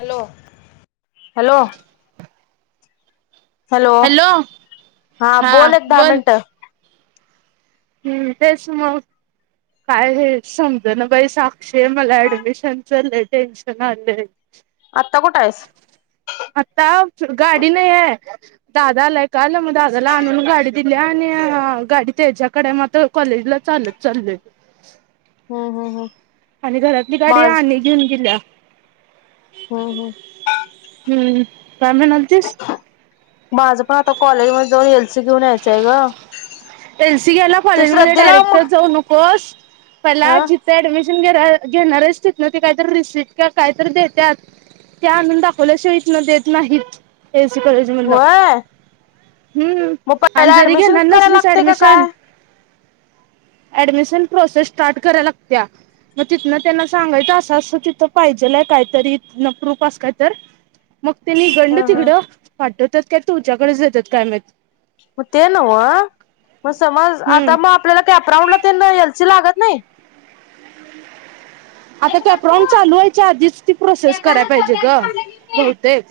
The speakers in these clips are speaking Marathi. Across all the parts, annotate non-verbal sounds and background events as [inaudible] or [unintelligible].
हॅलो हॅलो हॅलो हा बोल एक दहा मिनट हम्म तेचं मग काय हे समज ना बाई साक्षी आहे मला ऍडमिशनचं लई टेन्शन आलंय. आत्ता कुठं आहेस? आता गाडी नाही आहे दादा आलाय काल मग दादाला आणून गाडी दिली आणि गाडी त्याच्याकडे मग आता कॉलेजला चालत चाललोय. हम्म हम्म हम्म [inaudible] आणि घरातली गाडी माझ आणि घेऊन गेल्या. हम्म हम् हम्म काय म्हणालतीस माझं पण आता कॉलेज मध्ये जाऊन येल -सी घेऊन यायचंय गं एल सी घ्यायला कॉलेज मध्ये डायरेक्ट मग जाऊ नकोस ह पहिला जिथ ऍडमिशन घेणार आहेस तिथंन काहीतरी रिसिट काहीतरी देतात ते आणून दाखवल्याशिवाय इथन देत नाहीत. ए एस सी कॉलेज मधनं होय हम्म मग आणि पहिला जरी ऍडमिशन घेणार कराय नसलीस लाग ऍडमिशन ऍडमिशन प्रोसेस स्टार्ट कराय लागत्या मग तिथन त्यांना सांगायचं अस असं तिथ पाहिजेलय कायतरी प्रूफ अस काय तर- मग तेनी इकडन ह ह तिकडं पाठत- काय तुझ्याकडेच येतात काय माहित? म ते नव्ह- म समज हम्म आता म आपल्याला कॅप राऊंडला तेन एल सी लागत- नाही. आता, कॅप राऊंड चालू व्हायच्या आधीच ती प्रोसेस करायला पाहिजे ग? बहुतेक-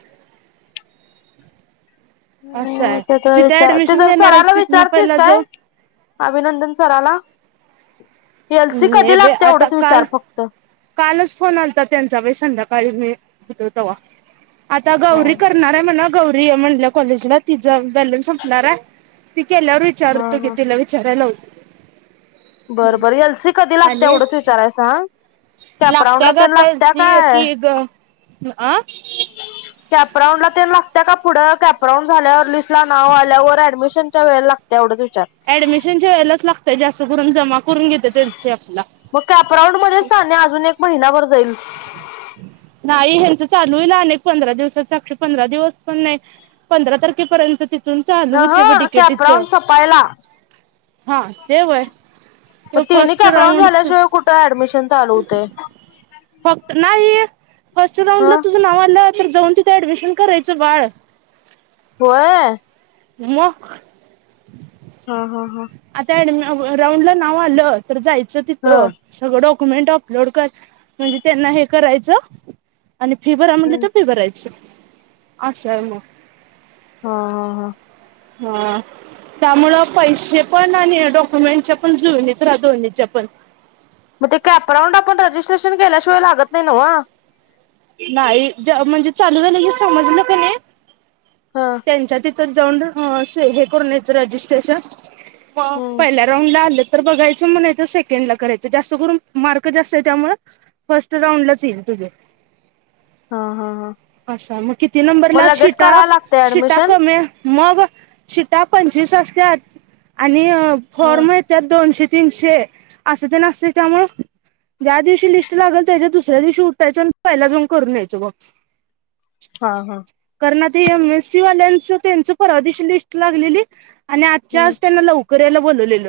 असं हम् आहे -ते तर जिथे विचार ऍडमिशन तिथं घेणार सराला आहेस तिथनं विचारतेस पहिला काय? अभिनंदन सराला? एल सी जाऊन हे कधी बे लागतय? आता एवढंच काल विचार फक्त- कालच फोन आलता त्यांचा बाई संध्याकाळी व्हीत, हुतो तवा. आता ह गौरी करणार हाय म्हण- गौरी ए म्हणलीया कॉलेजला ति जॉईन [unintelligible] संपणार आहे गेल्यावर ह विचार तो की ह तीला विचारायला लावू? बरं बर एल सी कधी लागतेय आणि एवढंच विचारायला सांग- लागत्या कॅपराऊंडला ग ते आता एल लागत्या सी काय ती [unintelligible] अं? कॅप राऊंडला तेन लागतया का पुढं? कॅपराऊंड झाल्यावर लिस्ट ला नाव आल्यावर ॲडमिशनच्या वेळेला लागतया एवढंच विचा- ॲडमिशनच्या वेळेलाच लागतय जास्त करून जमा- करून घेते त्यांचे आपला मग कॉप राउंडमध्ये सानिया अजून एक महिनाभर- जाईल नाही ह्याची - चालू होइल आणि एक पंधरा दिवसात [unintelligible] अशे पंधरा दिवस पण नाही पंधरा तारखेपर्यंत- तिथून चालू ह होते ब ह. डिकेटीच कॅपराउंड सपायला. हा ते व्हय? मग तिनी कॅप राऊंड झाल्याशिवाय कुठे ॲडमिशन चालू होतय? फक्त नाही. फर्स्ट राऊंड ला तुझ नाव आल? तर जाऊन तिथ ॲडमिशन करायचं बाळ- व्हय. [unintelligible] हां हां हां. व राऊंड ला नाव आलं तर जायचं- च तिथ हा सगळं - क्युमेंट अपलोड कर म्हणजे त्यांना हे करायचं.? आणि फी भरा म्हटले हा तर फी भरायच. अस आय मग हा हा हा. हा त्यामुळं पैशे पण आणि डॉक्युमेंटच पण जुळनीत ऱ्हा, दोन्हीच्या पण म ते कॅपराऊंड आपण रजिस्ट्रेशन केल्याशिवाय लागत नाही न्हव? नाही ज म्हणजे चालू झालं की समजलं कनी हा त्यांच्या ती तर जाऊन ह, से हे करून यायचं रजिस्ट्रेशन [unintelligible] हम्म पयल्या राऊंडला आल तर बघायचं म, नाही तर सेकंड ला करायच, जास्त करून मार्क जास्त आहे त्यामुळ फर्स्ट राऊंडलाच ईल तुझ हा हा हा अशा म किती मग नंबरला लगेच शिटा, करायला लागतंय शिटा ऍडमिशन कमी मग शिटा पंचवीस असत्यात आणि अ हा फॉर्म येत्यात दोनशे तीनशे आस तेन असतंय, त्यामुळ ज्या दिवशी लिस्ट लागल त्याच्या दुसऱ्या दिवशी उठायचन पयला जाऊन करून यायच ग हा हा. [unintelligible] ना एम एस सी वाल्यांच तेंच परवा दिवशी लिस्ट लागलेली. आणि आजच्या हम्म आज त्यांना लव करायला बोलवलेल.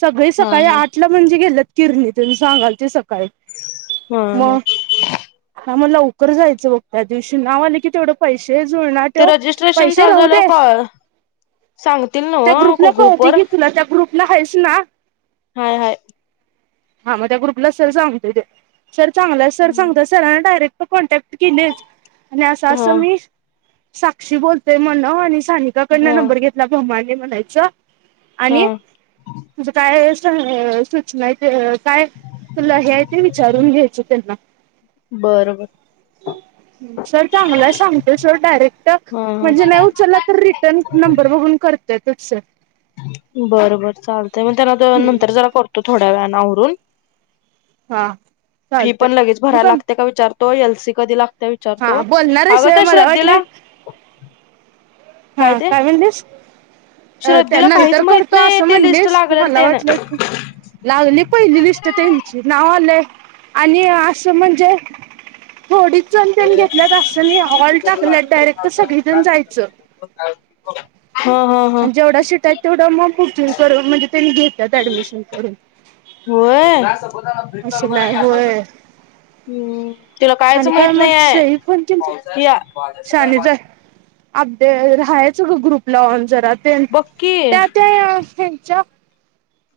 सगळी हा सकाळी हा आठ ला म्हणजे गेल्यात किरणी तेन सांगालती सक ह ह. हा मग लवकर जायचं बघ त्यादिवशी, नाव आल की तेवढं पैशे ते जुळणा ते ठेव, रजिस्ट्रेशन पैसे चालू झाल्यावर राहुदे, कॉल सांगतील त्या नव्ह ग्रुपला ग्रुप कळतय वर कि तुला, त्या ग्रुपला हाइस. [unintelligible] ना हाय हाय. हा म त्या ग्रुपला सर सांगतोय त्यो सर चांगलाय सर सांगत्यास डायरेक्ट कॉन्टॅक्ट केलीस. आणि आस आस हा मी साक्षी बोलतोय म्हणव आणि स सानिका कडनं हा नंबर घेतलाय [unintelligible] हे म्हणायचं. हा आणि तुझ काय एस [unintelligible] सूचनाय [unintelligible] काय, तुला हे आय ते विचारून घ्यायचं तेंना बर बर सर चांगला सांगत सर डायरेक्ट हा हा म्हणजे नाही उचलला तर रिटर्न नंबर बघून कर त्यातचय बर बर चालतंय मग त्यांला नंतर जरा बघतो थोड्या वेळाने आवरूण हा फी चालतय पण लगेच ठेवू भरायला मग लागते का विचार? तो एलसी कधी लागते हा विचारतो बोलणार आग आहेस व्हय त्या मला श्रद्धेला वाटलं हा काय म्हणाली अ श्रद्धेला काहीच त्यानंतर माहित करतो नाही असं ते लिस्ट म्हणालीस लागलेल मला ते ना वाटलं लागली पहिली लिस्ट त्यांची नाव आलंय आणि असं म्हणजे थोडीच जण त्यांण घेतल्यात असं ऑल टाकल्यात डायरेक्ट तर सगळीजण जायचं. हा हा हा. आणि जेवढ्या सीट तेवढं मग बुकिंग करून म्हणजे त्यांनी घेतात ऍडमिशन करून फज असं नाही चाल् होय तिला कायच आणि काय माहित मग नाही सई पण त्यांची आहेळ्या [unintelligible] ते राहायचं ग ग्रुपला ऑन जरा बक्की त्या ते च्या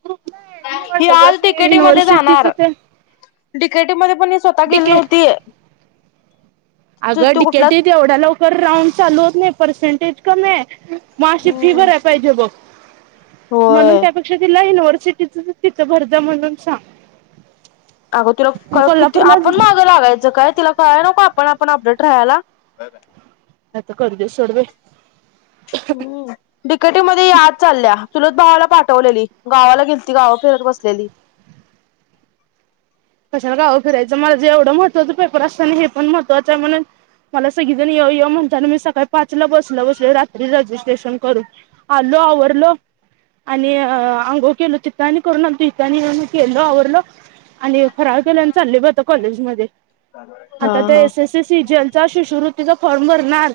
ग्रुप मी निवडतो ग आज डीकेटीई मध्ये युनिव्हर्सिटीच जाणार ते डीकेटीई मध्ये पण ही स्वतः गेली डीके नव्हती. अगं तू कुठला डिकेटीत एवढ्या लवकर राऊंड चालू होत नाही. परसेंटेज कमी आहे. मग अशी फी भरायला पाहिजे बघ. म्हणून होय त्यापेक्षा दिला आहे न सिटीच तिथं भरदा म्हणून सांग. अगं तुला कि कोल्हापूरलाच आपण मागं लागायचं काय तिला कळय नक आपण आप अपडेट राहाला. काय तरी करुदे सोड बाई. हम्म डीकेटीई मध्ये ही आज चालल्या. तुलत भावाला पाठवलेली गावाला गेल त गाव फिरत बसलेली. कशाला गाव फिरायचं माझ एवढं महत्त्वाच पेपर असतना हे पण महत्वाचं आहे म्हणून मला सगळीजण ये ये म्हणताना मी सकाळी पाच ला बस ला बसलोय रात्री रजिस्ट्रेशन करून आलो आवरलो आणि अंघोळ केलो तिथं आणि करून आणतो इिथं आणि येऊन केलो आवरल. फराळ केलोय चालले ब आता कॉलेज मध्ये हा आता ते हा एस एसी सीजीएलचा शिशवृत्तीचा फॉर्म भरणार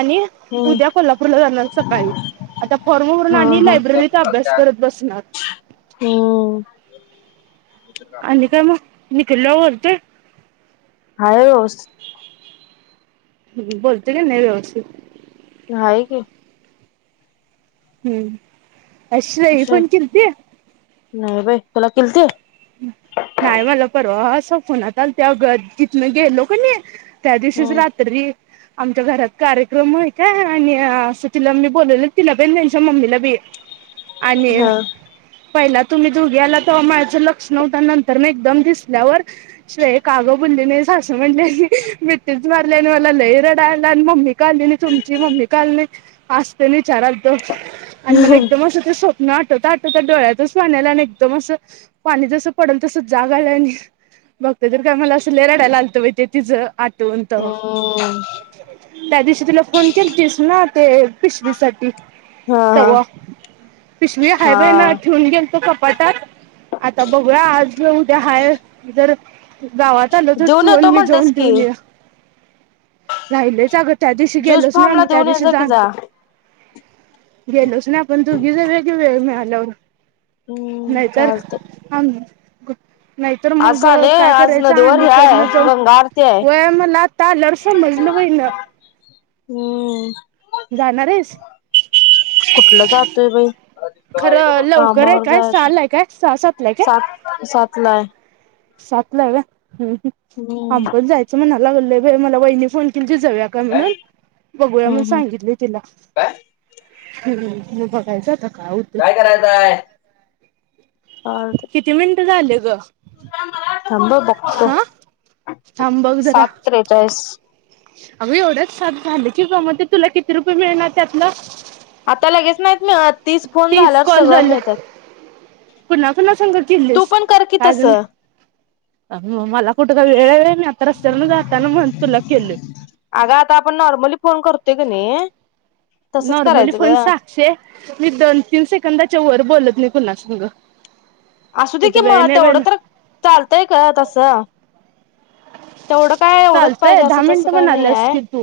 आणि हम्म उद्या कोल्हापूरला जाणार सकाळी आता फॉर्म भरून हा आणि लायब्ररीचा अभ्यास हा करत बसणार. का आपला निकल्या बोलतोय. हाय व्यवस्थित ह बोलतोय का नाय व्यवस्थित? नाही की. हम्म. काय श्रेयी फोन केलती? नाही बाई तुला केलती? नाही मला परवा पुण्यात आलती अगं तिथन गेलो का नाय त्या दिवशीच हम्म रात्री आमच्या घरात कार्यक्रम आहे का आणि असं तिला मी बोलवलं तिला पण त्यांच्या मम्मीला भी. आणि. हा पहिला तुम्ही दोघी आला तवा माझं लक्ष लक्ष नव्हतं नंतर न एकदम दिसल्यावर श्रेय काग बुली नयस असं म्हणली मिठीच मारली आणि मला लई रडायला आल आणि मम्मी का आली तुमची मम्मी का आली नय आस विचारतो आणि मला हम्म एकदम असं स्व नाटत आटत डोळ्यातच पानी आल आणि एकदम असं पाणी जसं पडेल तसं जाग आलं आणि बघत तर काय मला असं लई रडायला अलत बाई ते तिचं आ [unintelligible] त्या दिवशी तुला फोन केल तीस ना ते पिशवी साठी हा हा तव्हा पिशवी हाय हा बई ना ठेवून गेल तो पापा पटक. आता बघू आज उद्या हाय जर गावात आलो तर देऊन तू आणि येतो मी जाऊन म्हटलंस की देऊन येऊ या. राहिलेच अग ज्यूस फ्मला देऊन येजा की जा. गेलोच नाय आपण दुघी जऊया की वेळ मिळाल्यावर. हम्म चालतय. हां म, क नाहीतर मग साने काय आज करायचं नदीवर हे आहे आनीकडनं जाऊन, गंगा आरती आहे वय मला आता आल्या वर समजलं बई ना. हम्म. जाणारेस. कुठलं जातोय बाई खरं लवकर आहे कामावर काय जायच सहाला आहे काय सहा सातला आहे काय सात सात ला आहे. सातला हाय होय. हम् हम, हम्म आम्ही पण जायचं म्ह लागले बई मला वहिनी फोन केलती. जाऊया का म्हणून, बघूया हम्म म्हणून हम्म सांगितलय तिला. हम् बघायचं आता. काय करायचय? हा ते. झालं ग थांब हा बक्त थांब बघ जरा सात त्रेचाळीस अगं एवढंच साथ झाले की जम ते तुला किती रुपये मिळणार त्यातलं आता लगेच नाही तीच फोन झाल्यावर सगळं मिळतात पुुना फना तू शंकरिल्लीस पण कर की काज नाही तसं म मला कुठ का वेळ वेळ मी आता रस्त्यावर जातना म्हण तुला केल अगं आता आपण नॉर्मली फोन करतोय का नाही तसंच नॉर्मली करायचं ग पण साक्षे मी दोन तीन सेकंदाच्या वर बोलत पुन्हा सग असू दे की मग तेवढं तर चालतय ग तस तेवढं काय एवढंच चालतंय पाहिजे दहा असं तस मिनिटं काय नाही म्हणाल्यास आहे की तू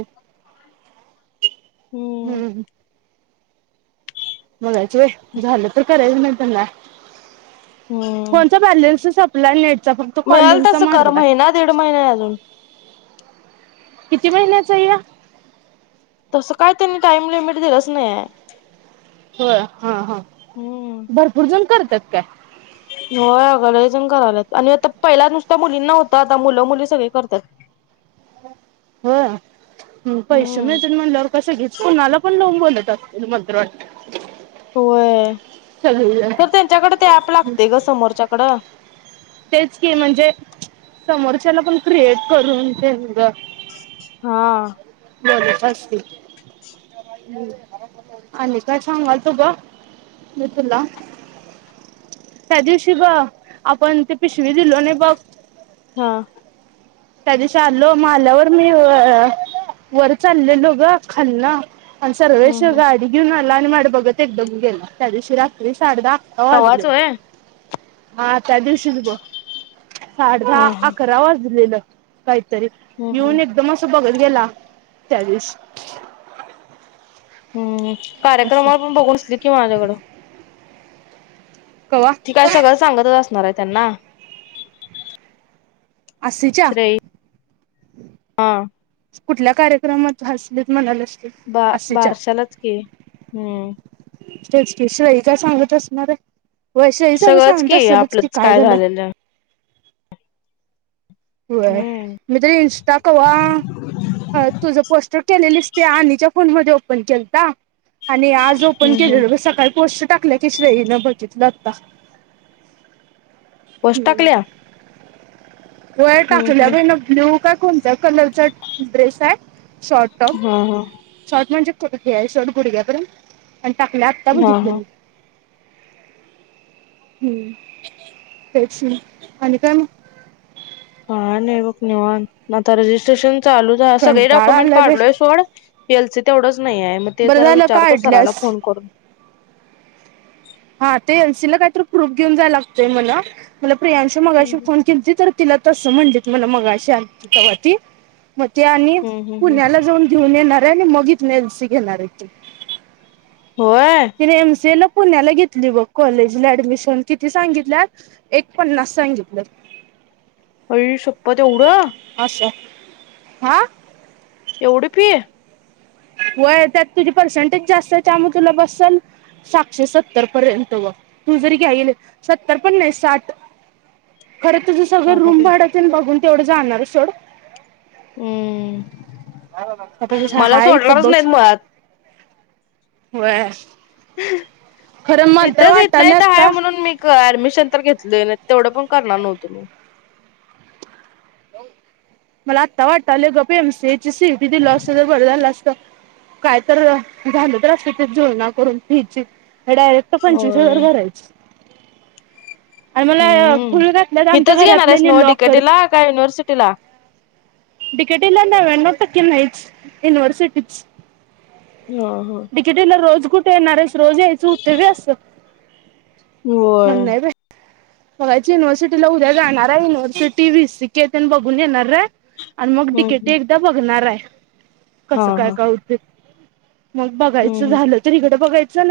हम्म बघायच झालं तर करायच नाहीतर नाही हम्म कोणता बॅलेन्स ल मिळेल तसं कर महिना दीड महिना अजून किती महिन्याचाय ह्य तसं काय त्यांनी टाइम लिमिट दिलंच नाही आहे हो हा हा हम्म भरपूर जण करत तक होय अगं लईजण करायल्यात आणि आता पहिला नुसत मुलींना होत आता मुलं मुली सगळे करतात हो पैसे हम्म मिळतात म्हणल्यावर कसे घेच कणाला पण लोन बोल त मंत्र वा होय तर त्यांच्याकडे ते ऍप लागते ग समोरच्याकड तेच की म्हणजे समोरच्याला पण क्रिएट करून ते हा मग असतय हा आणि काय सांगालतो ग मी तुला त्या दिवशी ग आपण ते पिशवी दिलो नाही बघ हा त्या दिशी आलो मग आल्यावर मी वर चाललेलो ग खालन आणि हम्म सर्वेश हम्म गाडी घेउन्ह [inaudible] त्या दिवशी रात्री साडे दहा अकरा वाजले तवाच होय हा त्या दिवशीच बघ साडे दहा हा हम्म अकरा वाजले काहीतरी हम्म येऊन एकदम असं बघत गेला त्यादिवशी हम्म्म. कार्यक्रमाला पण बघून हसली की माझ्याकडं. कवा ती काय सगळं सांगतच आस नार हाय त्यांना आसीच्या श्रेय हा. कुठल्या कार्यक्रमात हसलीत म्हणालीस? बा बारशालाच की हम्म. [unintelligible] काय सांगत असणारे? वैशाली सगळ सगळंच सांगत असलंच की आपलंच काय झालं झालेलं वय हम्म मी तर इंस्टा कवा तुझं पोस्टर केलेलीस ते आनीच्या फोन मध्ये [unintelligible] आणि आज ओपण हम्म हम्म केलेलं ग सकाळी पोस्ट टाकल्या की श्रेयी न बघितलं आता. पोस्ट टाकल्या? वय हम्म टाकल्या हम्म बाईना ब्लू का काय कोणत्या कलरचा ड्रेस हाय? Short top. हा हा शॉर्ट म्हणजे? [unintelligible] घ्याय शर्ट गुढग्यापर्यंत आणि टाकल्या आत्ता हा बघितल हा मी. हम्म तेच आणि काय मग? हा नय बग निवांत आत्ता रेजिस्ट्रेशन चालू च सगळे कंटाळा डॉक्युमेंट आलाय बाई काढलोय सोड. एल सी च तेवढंच नाही आहे मग ते बरं जरा झालं विचारतो सराला काढल्यास. फोन करून. हा ते एलसीला काहीतरी प्रूफ घेऊन जाय लागतंय म्हण मला प्रियांशू मगाशी हम्म फोन केली तर तिला तसं म्हणलीत म्हण मगाशी आलती तवा ती मग ते आणि हम्म हम्म पुण्याला जाऊन घेऊन येणार आहे आणि मग ही एल सी घेणारे ती. होय तिने एमसीए ला पुण्याला घेतली बग कॉलेजला ऍडमिशन किती सांगितल्या एक पन्नास सांगितल. अई शप्पत एवढं अशा हा. एवढी फी. व्हय त्यात तुझी पर्सेंटेज जास्त आहे त्यामुळे तुला बससेल सातशे सत्तर पर्यंत व तू जरी घ्याईल सत्तर पण नाही साठ. खरं तुझं सगळं अगं रूम बाई भाडं तेन बघुन. तेवढं जाणारच सोड. हम्म. आता तस मला हायत सोडणारच बग. नाहीत मुळात. व्हय. खरं मला तर इथच इथल्या वाटालय इथं हाय आता म्हणून मी ॲडमिशन. ते तर घेतलोय नाहीतर तेवढं पण करणार नव्हतो मी. मला आत्ता वाटालय गप मी एमसीएची सीइटी दिलो असत तर बरं झालं असत काय तर झालतर ते जूळना करून फिची. डायरेक्ट पंचवीस हजार होय. भरायच. हम्म खुळ घातल्यात आमच्या इथंच घेणार आहेस घरातल्यानी नव डी के लॉकर टी ला का युनिव्हर्सिटीला. डिकेटला ना नव्यानऊ टके नाईच युनिवर्सिटीच. हा हा. डी के टी ला रोज कुट येणार आहेस रोज यायचं उते व्यय असं होय. बागायच युनवर्सिटीला उद्या जाणार आहे. युनिव्हर्सिटी वी सी के तेन बघूनन येणार हाय. आणि मग हम्म हम्म डीकेटीई एकदा बघणार आहे. हा कसं काय हा का हुतय. मग हम्म बघायचं हम्म. झालं तर इिकडं बघायचं. चले.